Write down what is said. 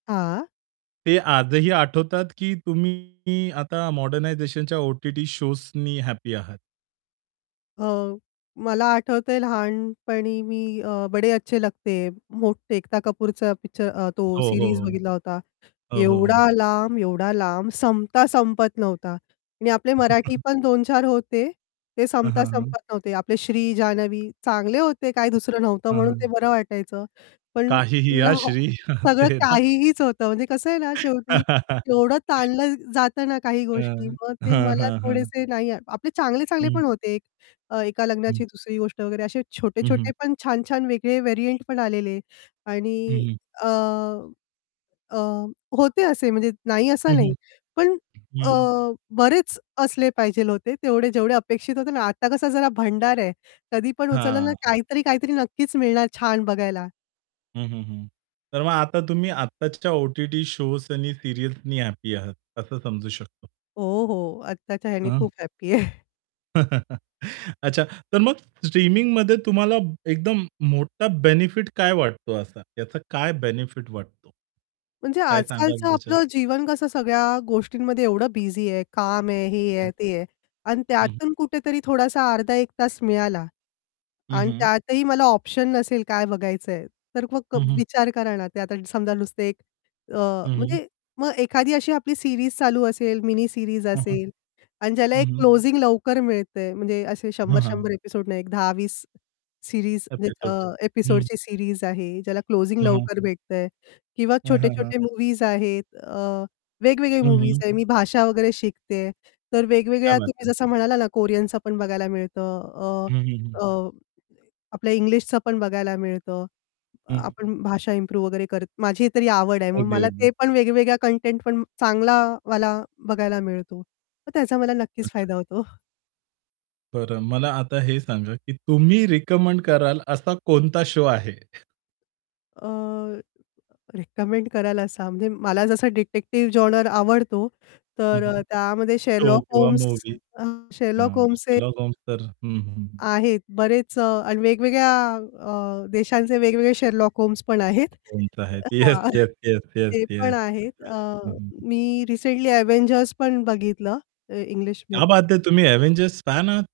हां. ते आजही आठवतात की तुम्ही आता मॉडर्नायझेशनच्या ओ-टी-टी शोजनी हॅप्पी आहात? अ, मला आठवतंय लहानपणी मी अ, "बडे अच्छे लगते है." मोठे एकता कपूरचा पिक्चर अ, तो हो, हो, सीरीज हो. बघितला होता. हो, हो, हो. एवढा लांब, एवढा लांब संपता संपत नव्हता. आणि आपले हं, मराठी हं. पण 2-4 होते ते हां, संपता हां, हां. संपत नव्हते. आपले श्री जान्हवी चांगले होते, काय दुसरं नव्हतं हां, म्हणून हां. ते बरं वाटायचं. पण "काहीही हां [unintelligible] श्री" सगळं ते ना. काहीहीच होतं म्हणजे कसं आहे ना, शेवटी एवढं ताणलं जातं ना काही गोष्टी हं. मग ते हां, मला हां, हां. थोडेसे नाही आपले चांगले-चांगले हं. पण होते. अ, "एका हं. लग्नाची दुसरी गोष्ट" वगैरे असे हं, हं. छोटे-छोटे पण छान-छान वेगळे व्हेरियंट पण आलेले. आणि हं, हं. अ, अ, होते असे म्हणजे नाही असा हं, नाही. हं. पण अ, हं. बरेच असले पाहिजे होते तेवढे जेवढे अपेक्षित होते ना, आता कसा जरा भंडार आहे, कधी पण उचललं ना हां. काहीतरी-काहीतरी नक्कीच मिळणार छान बघायला. हं, हं, हं. तर मग आता तुम्ही आताच्या ओ-टी-टी शोज आणि सीरियल्सनी हॅपी आहात असं समजू शकतो. हो, हो. आत्ताच्या ह्याने हां. खूप हॅपी आहे. अच्छा. तर मग स्ट्रीमिंगमध्ये तुम्हाला एकदम मोठा बेनिफिट काय वाटतो असा, याचा काय बेनिफिट वाटतो? म्हणजे काय सांगाल आजकालचं ह्याच्यात? आपलं जीवन कसं सगळ्या गोष्टींमध्ये एवढं बिझी आहे काम आहे, हे हं. आहे, ते आहे. अन हं, हं. त्यातून कुठेतरी थोडासा अर्धा 1 तास मिळाला. हं, अन हं. त्यातही मला ऑप्शन नसेल काय बघायचंय, तर मग हं, हं. विचार करा ना, ते आता समजा नुसतं एक अ, हं, हं. म्हणजे मग एखादी अशी आपली सीरीज चालू असेल, मिनी सीरीज हं, हं. असेल आणि ज्याला हं, एक हं. क्लोजिंग लवकर मिळतंय म्हणजे असे हां, शंभर हां. शंभर एपिसोड नाही एक 10-20 सीरीज अ, एपिसोड्स. हं. एपिसोडची सीरीज आहे ज्याला क्लोजिंग हं, हं. लवकर भेटतंय किंवा हां, हां, हां. छोटे-छोटे मूव्हीज आहेत अ, वेगवेगळे हं, मूव्हीज हं. आहे मी भाषा वगैरे शिकते. तर क्या वेगवेगळ्या बात तुम्ही है. जसं म्हणाला ना, कोरियनच पण बघायला मिळतं अ, हं, हं, हं. अ, आपल्या इंग्लिशच पण बघायला मिळतं. हं, हं. आपण भाषा इम्प्रूव्ह वगैरे करत माझी तरी आवड आहे. मग अगदी, मला ते अगदी. पण वेगवेगळ्या कंटेंट पण चांगलावाला बघायला मिळतो. मग त्याचा मला नक्कीच फायदा अच्छा. होतो. बरं. मला आता हे सांगा की तुम्ही रिकमेंड कराल असा कोणता शो आहे? अ, रेकमेंड करायला सांग म्हणजे मला जसा डिटेक्टिव्ह जॉनर आवडतो हं, तर अ, हं. त्यामध्ये शो "शेरलॉक किंवा होम्स मूव्ही. अ, शेरलॉक हां, होल्म्स" हे "शेरलॉक होम्स" तर हं, हं, हं. आहेत बरेच अ, आणि वेगवेगळ्या अ, देशांचे वेगवेगळे "शेरलॉक होम्स" पण आहेत. [unintelligible] येस, हां, येस, येस, येस, ते पण येस [unintelligible] आहेत. अ, हं, हं, हं. मी रिसेंटली "अव्हेंजर्स" पण बघितलं अ, क्या इंग्लिशमध्ये. बात है, तुम्ही "अव्हेंजर्स" फॅन आहात?